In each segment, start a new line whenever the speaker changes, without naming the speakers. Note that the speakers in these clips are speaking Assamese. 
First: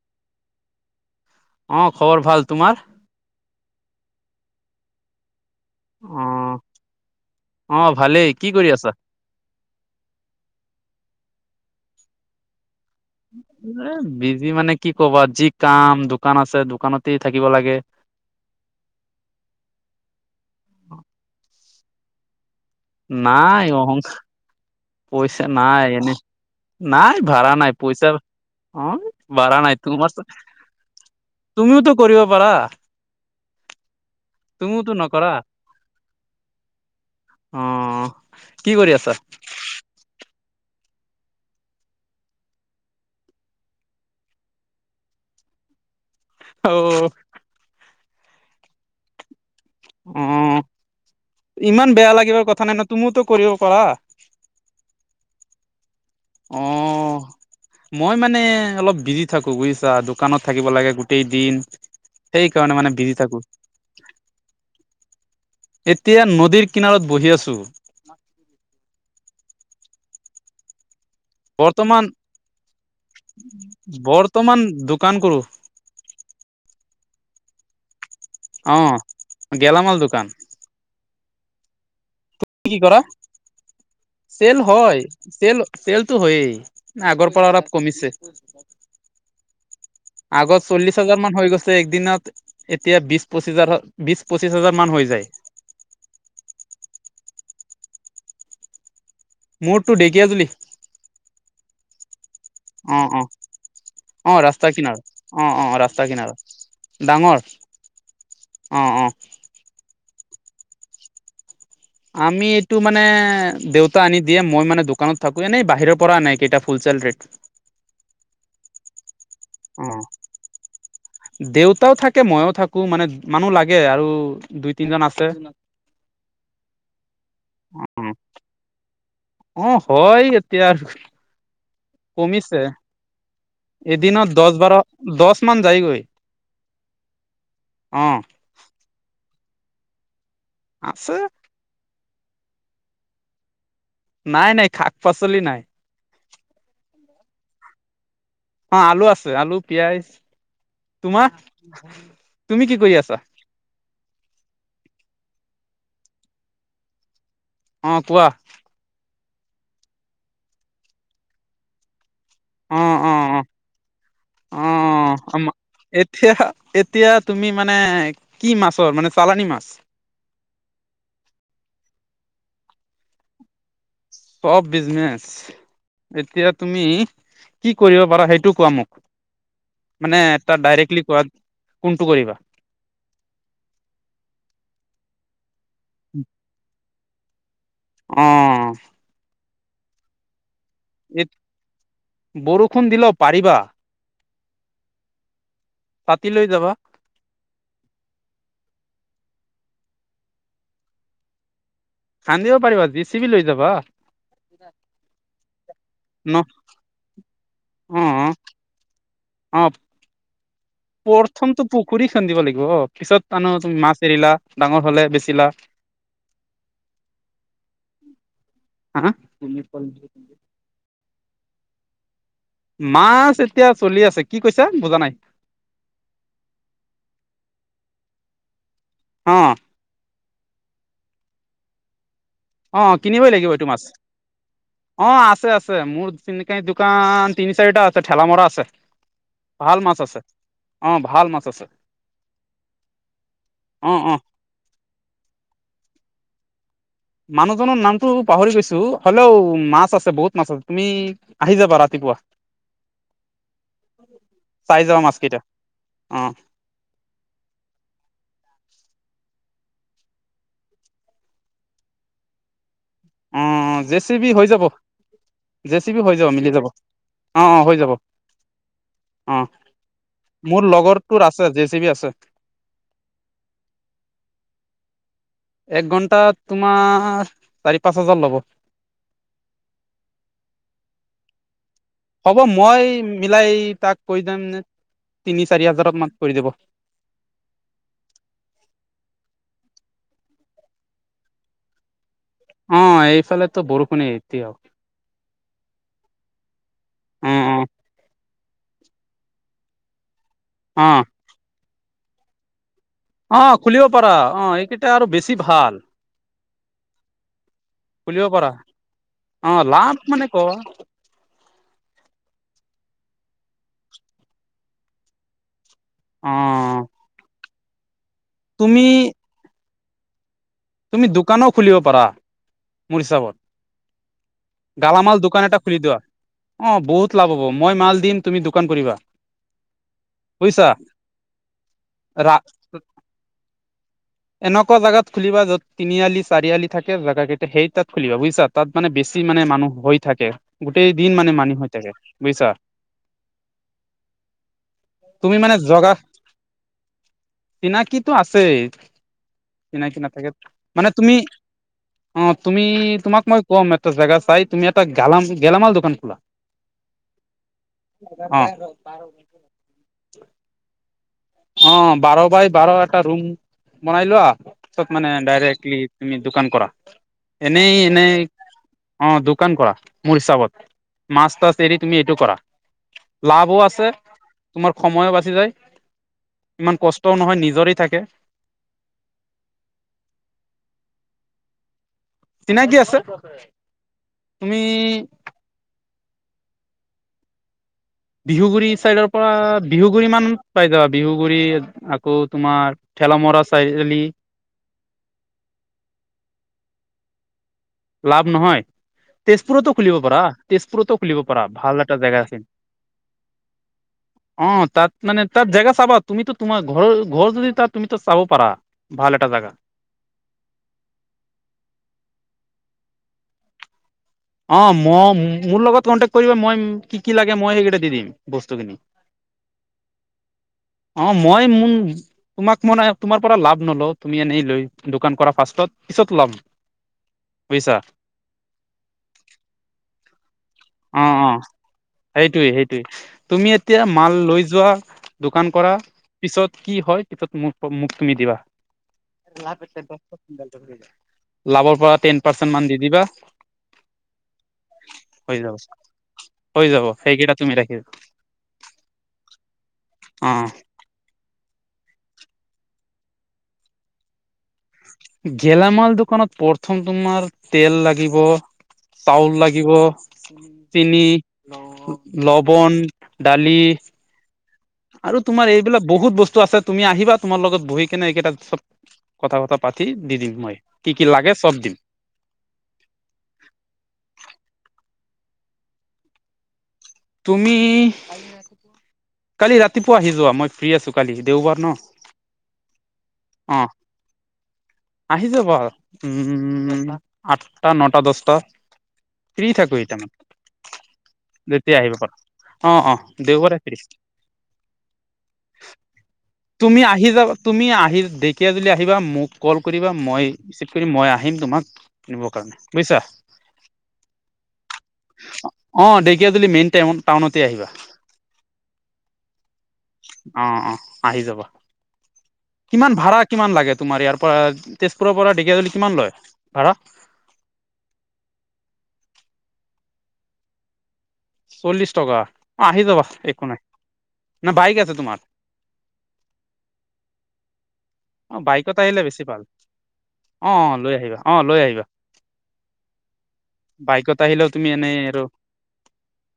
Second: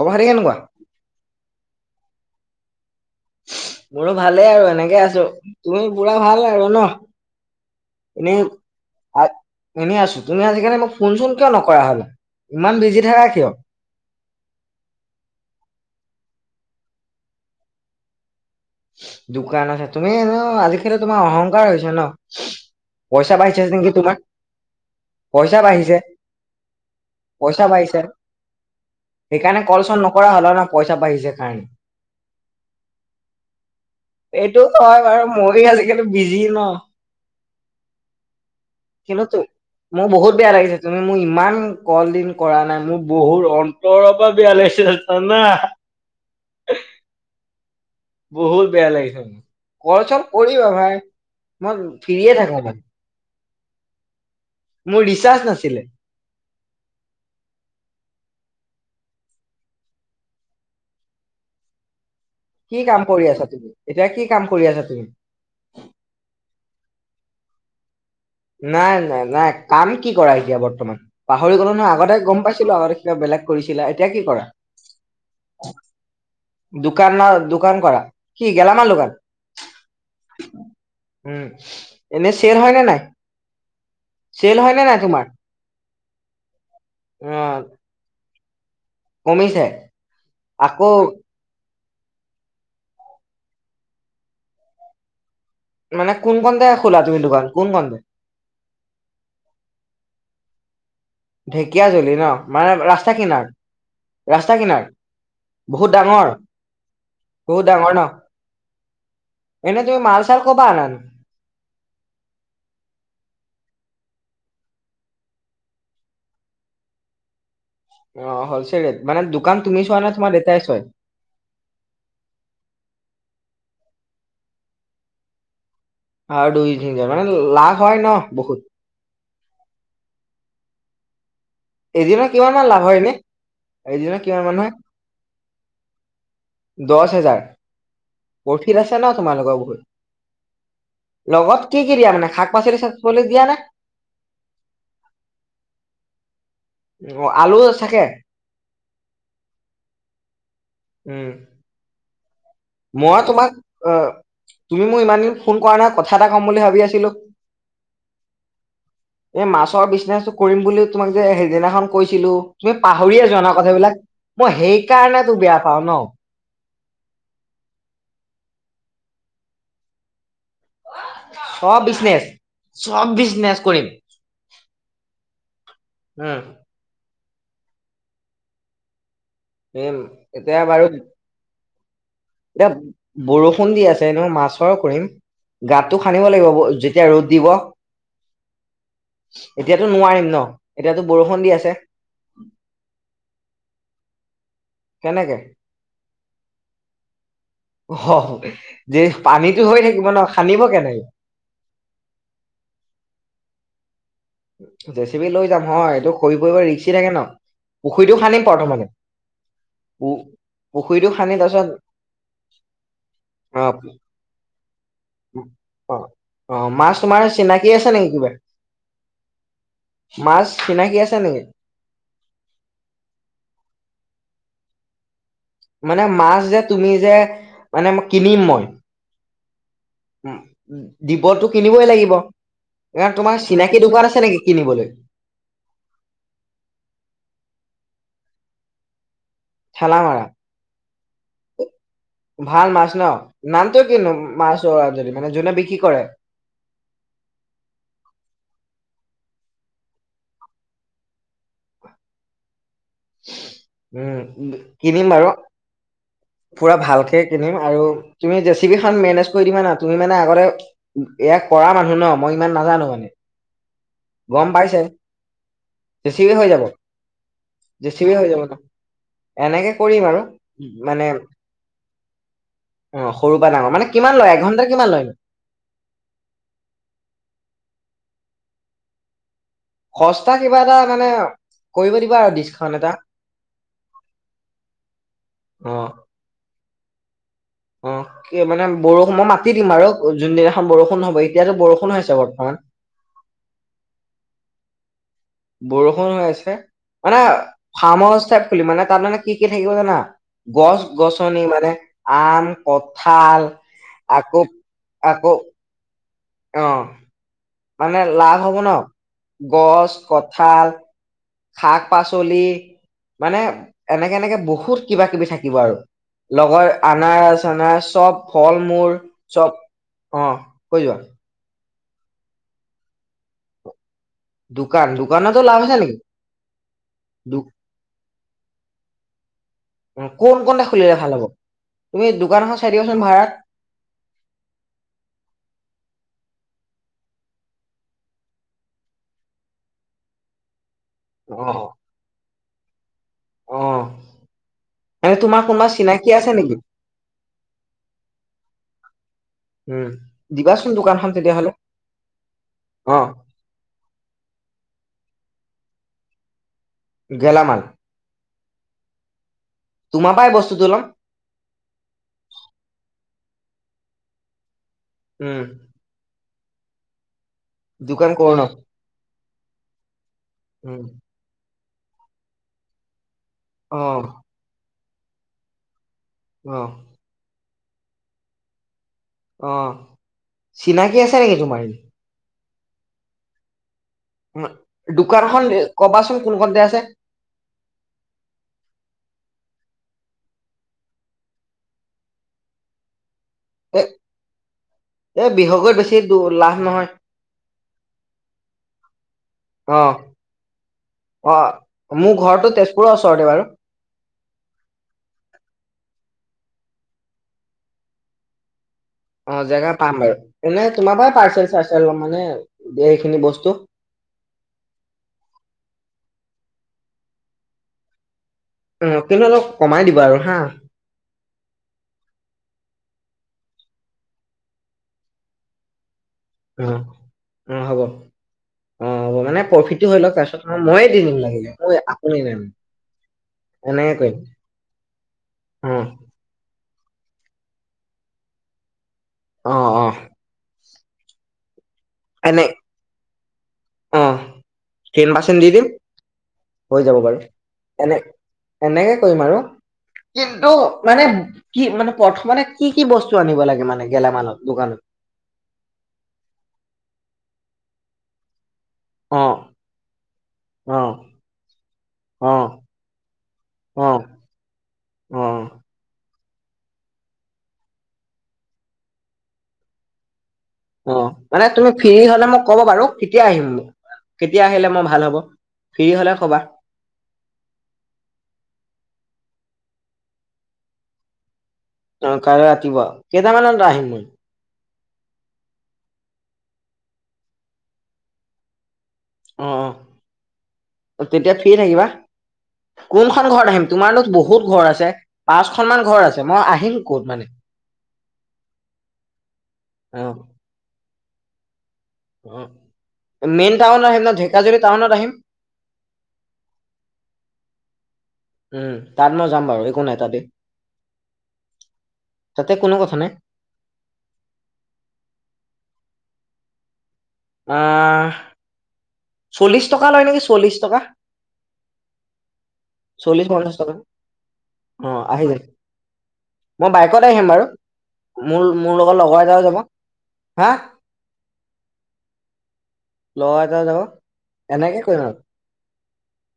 খবৰ খাতি কেনেকুৱা?
অঁ' খবৰ ভাল, তোমাৰ?
মোৰো ভালেই আৰু এনেকে আছোঁ। তুমি পুৰা
অ
ভাল আৰু আৰু ন'
অ ভালেই
এনেই
কি কৰি আছা
[unintelligible] এনেই আছোঁ, তুমি আজিকালি মোক ফোনচোন কিয় নকৰা হলা, ইমান বিজি থাকা কিয়?
এ বিজি মানে কি কবা যি কাম দোকান আছে দোকানতেই থাকিব লাগে।
দোকান আছে তুমি এনেও আজি কালি তোমাৰ অহংকাৰ হৈছে ন'। পাইচা
নাই
বাঢ়িছে নেকি
অহং
তোমাৰ।
পইচা নাই এনে, নাই বঢ়া নাই পইচা- অঁ' বঢ়া
সেইকাৰণে
নাই,
কল চল
তোমাৰটো,
নকৰা হ'লা ন পইচা বাঢ়িছে কাৰণে।
তুমিওতো কৰিব পাৰা।
এইটো
তুমিওতো
হয় বাৰু
নকৰা
মইয়ো আজিকালি বিজি ন'।
অঁ।
কিন্ত তো, মোৰ বহুত বেয়া লাগিছে তুমি মোৰ ইমান কল দিন কৰা নাই মোৰ বহুত অ অন্তৰ পৰা বেয়া লাগিছে জানা।
অঁ।
বহুত বেয়া লাগিছে মোৰ,
অ
কল-চল কৰিবা ভাই মই
ইমান বেয়া
ফ্ৰীয়ে
লাগিবৰ কথা
থাকো
নাই ন
মই।
তুমিওতো কৰিব পাৰা।
মোৰ ৰিচাৰ্জ নাছিলে।
অঁ। মই মানে অলপ বিজি থাকো বুজিছা, দোকানত থাকিব লাগে গোটেই দিন। সেইকাৰণে
কি
মানে
কাম
বিজি
কৰি
থাকো
আছা তুমি এতিয়া কি কাম কৰি আছা তুমি?
এতিয়া নদীৰ কিনাৰত বহি আছোঁ।
নাই নাই নাই কাম কি কৰা এতিয়া বৰ্তমান? পাহৰি গ'লো নহয়
বৰ্তমান
আগতে গম পাইছিলোঁ আগতে কিবা বেলেগ কৰিছিলা, এতিয়া কি কৰা?
বৰ্তমান দোকান কৰো
দোকান ন' দোকান কৰা, কি গেলা
অ
মালৰ দোকান?
গেলামাল দোকান
উমঁ' এনে চেল হয়
কি
নে
কৰা
নাই?
চেল
নে নাই
হয়,
তোমাৰ?
চেল চেলটো হয়েই, না
অ
আগৰ পৰা অলপ কমিছে।
কমিছে
আগত
আকৌ
চল্লিশ হাজাৰ মান হৈ গৈছে। একদিনত এতিয়া বিশ পঁচিছ হাজাৰ, বিশ পঁচিছ হাজাৰ মান হৈ যায়।
মানে কোনখনতে খোলা তুমি দোকান কোনখনতে?
মোৰটো ঢেকীয়াজুলি।
ঢেকীয়া জুলি ন' মানে ৰাস্তা কিনাত?
অঁ' ৰাস্তা কিনাৰত, অঁ' অঁ' ৰাস্তা
ডাঙৰ
কিনাৰত ডাঙৰ।
বহুত ডাঙৰ ন?
অঁ' অঁ।
এনে তুমি মাল-চাল কৰপা আনা নো?
আমি এইটো মানে দেউতা আনি দিয়ে মই মানে দোকানত থাকো, এনেই বাহিৰৰ পৰা আনে এইকেইটা ফুলচেল ৰেট।
অঁ' হ'ল' চেল ৰেট মানে দুকান তুমি
অ
চোৱা নে তোমাৰ দেউতাই চাই?
দেউতাও থাকে মইও থাকো মানে মানুহ লাগে আৰু দুই তিনিজন আছে।
আৰু দুই তিনিজন মানে লাভ হয় ন' বহুত?
অঁ' হয় এতিয়া।
এদিনত কিমান
কমিছে,
মান লাভ হয় এনে?
এদিনত দচ বাৰ দচ মান যায়েগৈ।
দচ হেজাৰ, প্ৰফিট আছে ন তোমালোকৰ বহুত।
আছে।
লগত কি কি দিয়া মানে শাক পাচলি চাক পাচলি দিয়া নে?
নাই নাই শাক পাচলি নাই।
অ' আলু থাকে।
অ' আলু আছে, আলু, পিয়াজ তোমাৰ?
উম
তুমি কি কৰি আছা
মই তোমাক অ' তুমি মোৰ ইমান দিন ফোন কৰা নাই কথা এটা কম বুলি ভাবি আছিলোঁ।
উম, কোৱা?
এই মাছৰ বিজনেচটো কৰিম বুলিও তোমাক যে সেইদিনাখন কৈছিলোঁ। তুমি
অ অ
পাহৰিয়ে
অ
যোৱা ন কথাবিলাক। মই
অ
সেইকাৰণে
অ
তোক বেয়া পাওঁ ন।
এতিয়া এতিয়া তুমি মানে কি মাছৰ মানে চালানী মাছ।
চ'ব বিজনেচ, চ'ব বিজনেচ কৰিম।
চ'ব বিজনেচ
উম
তেতিয়া তুমি। কি কৰিব পাৰা সেইটো কোৱা মোক
উম
মানে
এতিয়া
তাৰ ডাইৰেক্টলি কোৱা কোনটো কৰিবা?
দে বৰষুণ দি আছে ন মাছৰ কৰিম গাতটো খানিব লাগিব ব যে তিয়া ৰ'দ দিব।
উম।
এতিয়াতো নোৱাৰিম ন এতিয়াতো
এই
বৰষুণ দি আছে।
বৰষুণ দিলে পাৰিবা।
কেনেকে?
ছাতি লৈ যাবা।
অ' যেই পানীটো হৈ থাকিব ন খান্দিব কেনেকে?
খান্দিব পাৰিবা যে চি বি লৈ যাবা।
জেচিবি লৈ যাম হয়। এইটো
ন
খৰি পৰিব ৰিক্সি থাকে ন পুখুৰীটো
অ',
খান্দিম প্ৰথমতে।
অ'
ও
প্ৰথমটো পুখুৰী খান্দিব লাগিব। পিছত তান
অ
তুমি মাছ এৰিলা ডাঙৰ হ'লে বেচি
অ' অ' মাছ তোমাৰ চিনাকি আছে নেকি কিবা।
উম, হ'ম।
মাছ চিনাকী আছে নেকি?
মাছ এতিয়া চলি আছে, কি কৈছা বুজা নাই।
মানে মাছ যে তুমি যে মানে মই কিনিম মই।
অ'
অ' দিবটো কিনিবই লাগিব।
অ' অ'
কাৰণ
কিনিবই
তোমাৰ
লাগিব। এইটো
চিনাকি
মাছ
দোকান আছে নেকি কিনিবলৈ
অ' আছে, আছে মোৰ চিনিকায় দোকান তিনি চাৰিটা আছে, ঠেলা মৰা আছে। ভাল মাছ
ঠেলা
আছে,
মাৰা
অ' ভাল মাছ আছে।
ভাল মাছ ন নামটো
অ',
কিনো
অ',
মাছ অ' আহ যদি মানে যোনে বিক্ৰী কৰে।
মানুহজন নামটো পাহৰি গৈছোঁ। হ'লেও মাছ আছে, বহুত মাছ আছে। তুমি আহি যাবা ৰাতিপুৱা।
উম,
চাই যাবা
কিনিম বাৰু।
মাছকেইটা অ',
পুৰা ভালকে কিনিম আৰু তুমি জেচিবি খন মেনেজ কৰি দিবা না তুমি মানে আগতে ইয়াক কৰা মানুহ ন মই ইমান নাজানোঁ মানে।
অ', জে চি বি হৈ
গ'ম
যাব
পাইছাই
জে চি বি
বেছিহে
মিলি
হৈ যাব।
অ', অ', হৈ
জেছিবিয়ে হৈ যাব ন।
অ',
এনেকে কৰিম আৰু
মোৰ
মানে।
লগৰটোৰ আছে জে চি বি আছে
অভসৰু পা ডাঙৰ। মানে কিমান লয় এঘণ্টা কিমান লয় নো?
এক ঘন্টাত তোমাৰ চাৰি পাঁচ হাজাৰ ল'ব।
সস্তা কিবা এটা মানে কৰিব দিবা আৰু
হ'ব
ডিচকাউণ্ট
মই
এটা
মিলাই তাক কৈ যাম তিনি চাৰি হাজাৰক মানত কৰি দিব।
অঁ কিন্তু মানে বৰষুণ মই মাতি দিম আৰু, যোনদিনাখন বৰষুণ হ'ব এতিয়াতো বৰষুণ হৈছে বৰ্তমান।
অঁ, এইফালে ত বৰষুণ এৰিলে আও।
বৰষুণ হৈ আছে মানে,
অ', অ',
ফাৰ্ম হাউচ টাইপ খুলিম মানে তাত মানে কি কি থাকিব জানা। গছ
অ',
গছনি মানে আম, কঁঠাল
অ', খুলিব পাৰা অ',
আকৌ
এইকেইটা আৰু বেছি
আকৌ
ভাল
অঁ। মানে
খুলিব
লাভ
পাৰা
হ'ব ন
অ',
গছ
লাভ মানে ক
কঁঠাল। শাক পাচলি। মানে এনেকে এনেকে বহুত কিবা কিবি থাকিব আৰু। লগৰ
অ',
আনাৰচ চনাৰস চব ফল
তুমি
মূল চব। অ কৈ যোৱা।
তুমি দোকানো খুলিব পাৰা মোৰ হিচাপত।
দোকান
গালামাল
দোকানতো
দোকান
লাভ
এটা
আছে
খুলি
নেকি
দোৱা, অঁ বহুত
দো
লাভ হ'ব মই মাল দিম তুমি দোকান কৰিবা।
কোন কোনটা
বুজিছা
খুলিলে ভাল হ'ব, তুমি
ৰা
দোকান এখন চাই দিবাচোন ভাড়াত।
এনেকুৱা জাগাত খুলিবা য'ত তিনিআলি চাৰিআলি থাকে জেগা কেইটা সেই তাত খুলিবা বুজিছা। তাত মানে বেছি মানে মানুহ হৈ থাকে। গোটেই দিন মানে
অ
মানি হৈ থাকে বুজিছা।
অ এনে
তুমি
তোমাৰ
মানে
কোনোবা
জগাত।
চিনাকি আছে নেকি
চিনাকি আছেই।
উম
চিনাকি নাথাকে,
দিবাচোন
মানে
দোকানখন
তুমি
তেতিয়াহ'লে
অঁ তুমি
অ
তোমাক মই কম এটা জোগা চাই তুমি এটা গেলাম গেলামাল দোকান খোলা।
গেলামাল।
অঁ।
তোমাৰ পৰাই বস্তুটো লম।
অঁ বাৰ বাই বাৰ এটা ৰুম বনাই লোৱা পিছত মানে
উম
ডাইৰেক্টলি তুমি দোকান কৰা, এনেই
দোকান
এনেই
কৰো ন
অঁ দোকান কৰা মোৰ হিচাপত।
উ'ম।
মাছ তাছ এৰি তুমি এইটো কৰা, লাভো
অ
আছে। তোমাৰ সময়ো বাচি যায়।
অ
ইমান কষ্টও নহয়, নিজৰে থাকে।
অঁ চিনাকি আছে নেকি তোমাৰ?
চিনাকি আছে। তুমি
দোকানখন কবাচোন কোন কতে আছে?
বিহুগুৰি চাইদৰ পৰা বিহুগুৰি মান পাই যাবা বিহুগুৰি। আকৌ তোমাৰ ঠেলা মৰা
এ
চাৰিআলি।
এ বিহগত বেছি তো লাভ নহয়।
লাভ নহয়। তেজপুৰতো
অ
খুলিব পাৰা, তেজপুৰতো খুলিব
অ
পাৰা ভাল এটা
মোৰ
জেগা আছিল।
ঘৰটো তেজপুৰৰ ওচৰতে বাৰু
[unintelligible] অঁ তাত মানে তাত জেগা চাবা, তুমিতো তোমাৰ ঘৰৰ ঘৰ যদি ত তুমি চাব পাৰা। ভাল এটা
অঁ
জাগা
জেগা পাম বাৰু, এনে তোমাৰ পৰাৰ পাৰ্চেল চাৰ্চেল মানে এইখিনি বস্তু।
অঁ ম মোৰ লগত কণ্টেক্ট কৰিব মই কি কি লাগে মই সেইকেইটা দি দিম বস্তুখিনি।
উম, কিন্তু অলপ কমাই দিব আৰু হা।
অঁ মই মুন তোমাক মই তোমাৰ পৰা লাভ নলও তুমি এনেই লৈ দোকান কৰা ফাৰ্ষ্টত পিছত ল'ম।
অ অ
বুজিছা
হ'ব অ হ'ব মানে প্ৰফিটটো হয় লওক তাৰপিছত। মই- ময়ে দি
অ
দিম
অ
লাগিলে মোৰ একো নাই
সেইটোয়ে সেইটোৱে তুমি এতিয়া
এনেকে
মাল
কৰিম
লৈ যোৱা। দোকান কৰা।
অ
পিছত কি হয় পিছতোক মোক তুমি দিবা।
অ
লাভৰ
অ
পৰা টেন
এনে
পাৰ্চেন্ট মান দি দিবা।
অ টেন
হৈ
পাৰ্চেণ্ট দি
যাব
দিম হৈ যাব বাৰু
সেইকেইটা তুমি ৰাখি
এনে, এনেকে কৰিম আৰু
অ
কিন্তু। মানে কি মানে প্ৰথম মানে কি কি বস্তু আনিব লাগে মানে গেলামালৰ দোকানত।
গেলামাল দোকানত প্ৰথম তোমাৰ তেল লাগিব।
অ
চাউল লাগিব
অ
চিনি,
অ
লৱন দালি।
অ
আৰু
অ
তোমাৰ এইবিলাক বহুত বস্তু আছে তুমি আহিবা তোমাৰ লগত বহি কেনে এইকেইটা চব, কথা বতি পাতি দি দিম মই, কি
অ
কি লাগে
মানে
চব
তুমি
দিম
ফ্ৰী হলে মোক, ক'ব বাৰু কেতিয়া আহিম মোক কেতিয়া আহিলে মই ভাল হ'ব ফ্ৰী হলে কবা।
তুমি কালি ৰাতিপুৱা আহি যোৱা মই ফ্ৰী আছো কালি দেওবাৰ ন।
অ কাইলে ৰাতিপুৱা
অ
কেইটামানত আহিম নো।
আহি যাব উম আঠটা নটা দহটা।
অ
ফ্ৰী থাকো এটামান
অ তেতিয়া, ফ্ৰী
যেতিয়া
থাকিবা
আহিব পা,
কোনখন ঘৰ আহিম তোমাৰ লগত বহুত ঘৰ আছে পাঁচখনমান ঘৰ আছে মই
তুমি
আহিম
আহি
ক'ত মানে।
যাবা তুমি আহি ঢেকীয়া যদি আহিবা মোক কল কৰিবা
অ
মই ৰিচিভ কৰি মই আহিম তোমাক। নিব
অ
কাৰণে বুজিছা
মেইন টাউনত আহিম ন ঢেকাজুলি টাউনত আহিম
অ দে, মেই টাউনতে আহিবা।
উম তাত মই যাম বাৰু একো নাই ততে
অ অ আহি যাবা
তাতে কোনো।
কিমান
কথা নাই
ভাড়া কিমান লাগে তোমাৰ ইয়াৰ পৰা তেজপুৰৰ পৰা ঢেকিয়াজুলি কিমান লয় ভাড়া,
আ চল্লিছ টকা লয় নেকি চল্লিছ টকা।
চল্লিশ টকা আহি যাবা
চল্লিশ
একো
পঞ্চাশ
নাই
টকা
ন বাইক
অ
আছে তোমাৰ।
আহি যায় মই বাইকত আহিম বাৰু
অ
মোৰ মোৰ
বাইকত
লগত
আহিলে
লগৰ
বেছি
এটাও
ভাল
যাব হা
অ অ লৈ আহিবা অ লৈ আহিবা।
লগৰ এটাও যাব
বাইকত আহিলেও তুমি
এনেকে
এনেই
কৰিম
আৰু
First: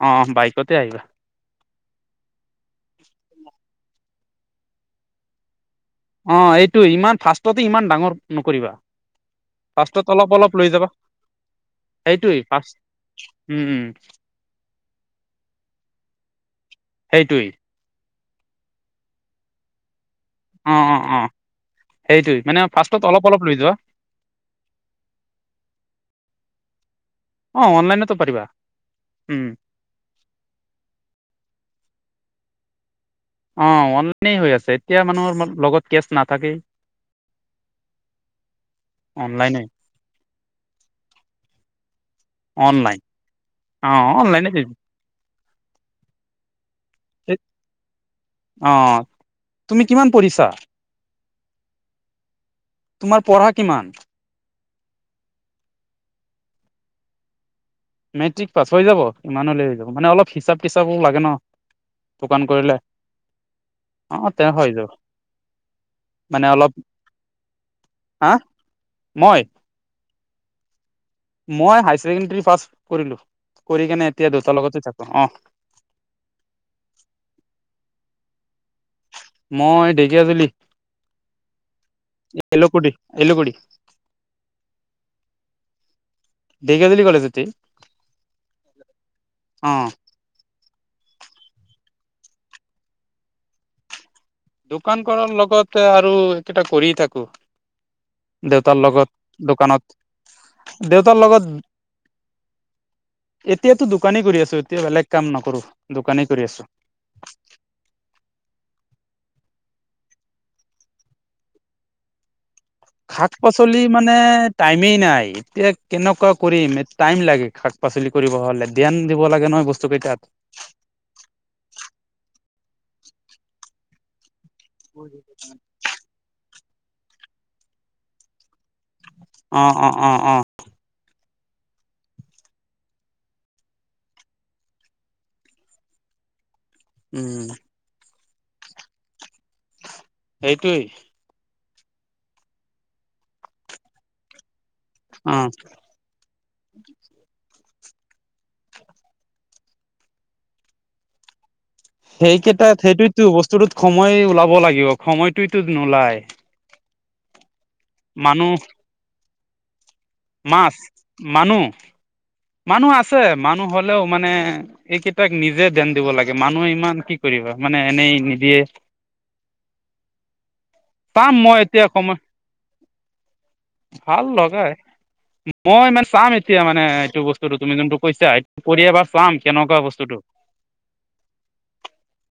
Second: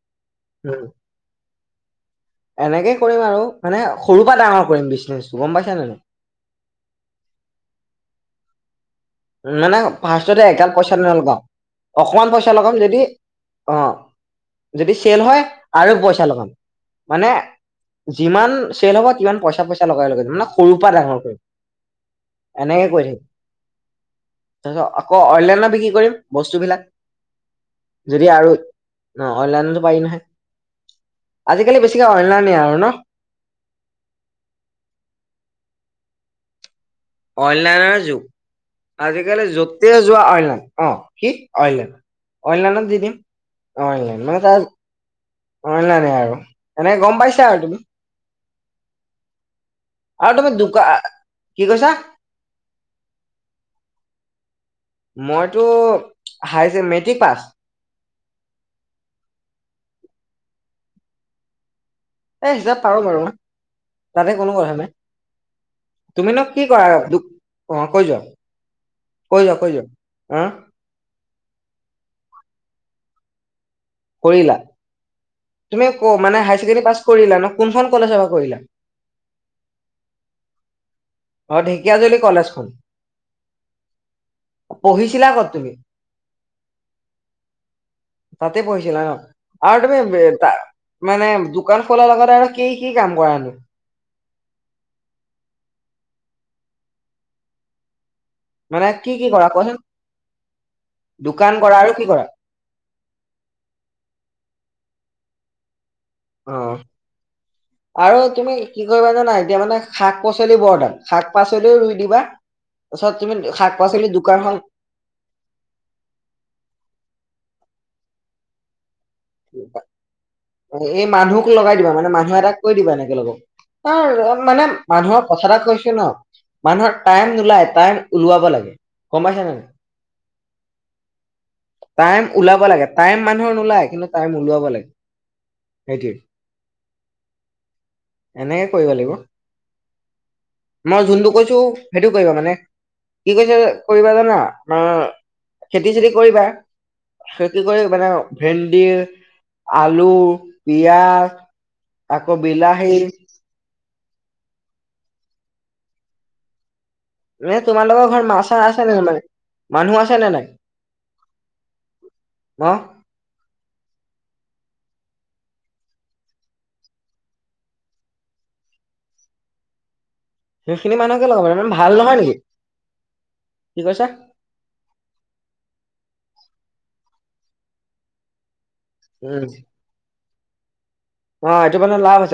অ বাইকতে
উম
আহিবা।
এনেকে কৰিম আৰু মানে সৰুৰ পৰা ডাঙৰ কৰিম বিজনেছটো গম পাইছা নে নাই।
অ এইটো ইমান ফাষ্টতে ইমান ডাঙৰ নকৰিবা।
মানে
ফাৰ্ষ্টত অলপ
ফাৰ্ষ্টতে
অলপ লৈ
এগাল
যাবা
পইচা নলগাওঁ। অকমান
সেইটোৱেই
পইচা
ফাৰ্ষ্ট
লগাম যদি
উম
অ,
উম
যদি চেল হয় আৰু পইচা লগাম মানে।
সেইটোৱেই
যিমান চল হ'ব কিমান পইচা পইচা লগাই লগে তাক।
অ অ অ সেইটোৱে মানে
এনেকে কৰি
ফাৰ্ষ্টত
থাকিম
অলপ অলপ লৈ যোৱা।
তাৰপিছত আকৌ অনলাইনত বিক্ৰী কৰিম বস্তুবিলাক।
অ অনলাইনতো
যদি
পাৰিবা
আৰু অ
উম
অনলাইনতো। পাৰি নহয় আজিকালি বেছিকে অনলাইনে আৰু ন,
অ অনলাইনে হৈ আছে এতিয়া মানুহৰ লগত কেচ নাথাকেই।
অনলাইনৰ যুগ। আজিকালি
অনলাইনে
যতে যোৱা অইনলাইন অ কি অইনলাইন অইনলাইনত দি
অনলাইন
দিম।
অ
অঁ মানে
অনলাইনে
তাৰ অনলাইনে আৰু এনেকে গম পাইছা আৰু তুমি।
অঁ'।
আৰু তুমি দোকা কি কৈছা?
তোমাৰ পঢ়া কিমান?
মইতো হাইচে মেট্ৰিক পাছ।
মেট্ৰিক পাছ হৈ যাব ইমানলৈ হৈ যাব, মানে অলপ হিচাপ তিচাপো লাগে ন। দোকান
এই
কৰিলে
হিচাপ পাৰো বাৰু,
অ
তাতে
তে
কোনো
হৈ
কথা
যাব
নাই। তুমি নো
মানে
কি
অলপ
কৰা? দু অঁ কৈ যোৱা
হা মই
কৈ যোৱা কৈ যোৱা। অঁ'।
মই হায় ছেকেণ্ডৰী পাছ কৰিলো কৰি কিনে এতিয়া
কৰিলা
দেউতাৰ লগতে থাকো, অঁ'
তুমি ক' মানে হায়াৰ ছেকেণ্ডেৰী পাছ কৰিলা ন, কোনখন কলেজৰ পৰা কৰিলা?
মই ঢেকীয়াজুলি
অ ঢেকীয়াজুলি কলেজখন
এলু কোৰি এলু কোৰি।
পঢ়িছিলা ক'ত তুমি?
ঢেকিয়াজুলি কলেজতে।
তাতে পঢ়িছিলা ন?
অ
আৰু তুমি বে তা- মানে দোকান খোলাৰ লগতে আৰু কি কি কাম কৰানো?
দোকান কৰৰ লগতে আৰু সেকেইটা কৰিয়ে থাকো। দেউতাৰ
মানে কি কি
লগত
কৰা কোৱাচোন
দোকানত, দেউতাৰ
দোকান
লগত-
কৰা আৰু কি কৰা
এতিয়াতো দোকানী কৰি আছো, এতিয়া বেলেগ কাম নকৰো দোকানী-
অঁ'। আৰু তুমি কি কৰিবা জানা এতিয়া মানে শাক পাচলি বৰ দাম, শাক পাচলিও ৰুই দিবা। তাৰপিছত
শাক
তুমি
পাচলি মানে টাইম-
দোকানখন
টাইমেই নাই, এতিয়া কেনেকুৱা কৰিম? টাইম লাগে শাক পাচলি- কৰিব হ'লে, ধ্যান দিব লাগে নহয় বস্তু কেইটাত।
এই মানুহক লগাই দিবা মানে মানুহ এটাক কৈ দিবা এনেকে লগক, মানে- মানুহক কথা এটা কৈছো ন, মানুহৰ টাইম নোলাই টাইম ওলোৱাব লাগে। গম পাইছানে
অ
নাই?
অ অ অ
টাইম ওলাব লাগে টাইম মানুহৰ নোলায়, কিন্তু- টাইম ওলোৱাব লাগে, সেইটোৱেই।
উম'।
এনেকে কৰিব লাগিব,
সেইটোৱেই
মই যোনটো কৈছো- সেইটো কৰিবা মানে, কি কৈছে কৰিবা জানা?
অ
আঁ- খেতি চেতি কৰিবা, খেতি কৰি মানে ভেন্দি- আলু, পিয়াঁজ-
সেইকেইটাত সেইটোতো বস্তুটোত সময় ওলাব লাগিব সময়টোতো নোলায়।
এনে তোমালোকৰ ঘৰত মাহ
মানুহ
চা আছে নে নাই, মানুহ আছে নে নাই?
মাছ, মানুহ
অ
মানুহ আছে মানুহ হলেও মানে- এইকেইটাক নিজে ধ্যান দিব লাগে মানুহে ইমান কি কৰিবা, মানে এনেই নিদিয়ে। [inaudible]
সেইখিনি মানুহকে
চাম
লগাব,
মই
ইমান
এতিয়া
ভাল
সময়
নহয় নেকি? কি কৈছা
ভাল লগাই। মই ইমান চাম এতিয়া মানে এইটো বস্তুটো তুমি যোনটো কৈছা, এইটো কৰি এবাৰ চাম কেনেকুৱা বস্তুটোটো?
অঁ এইটো মানে লাভ আছে।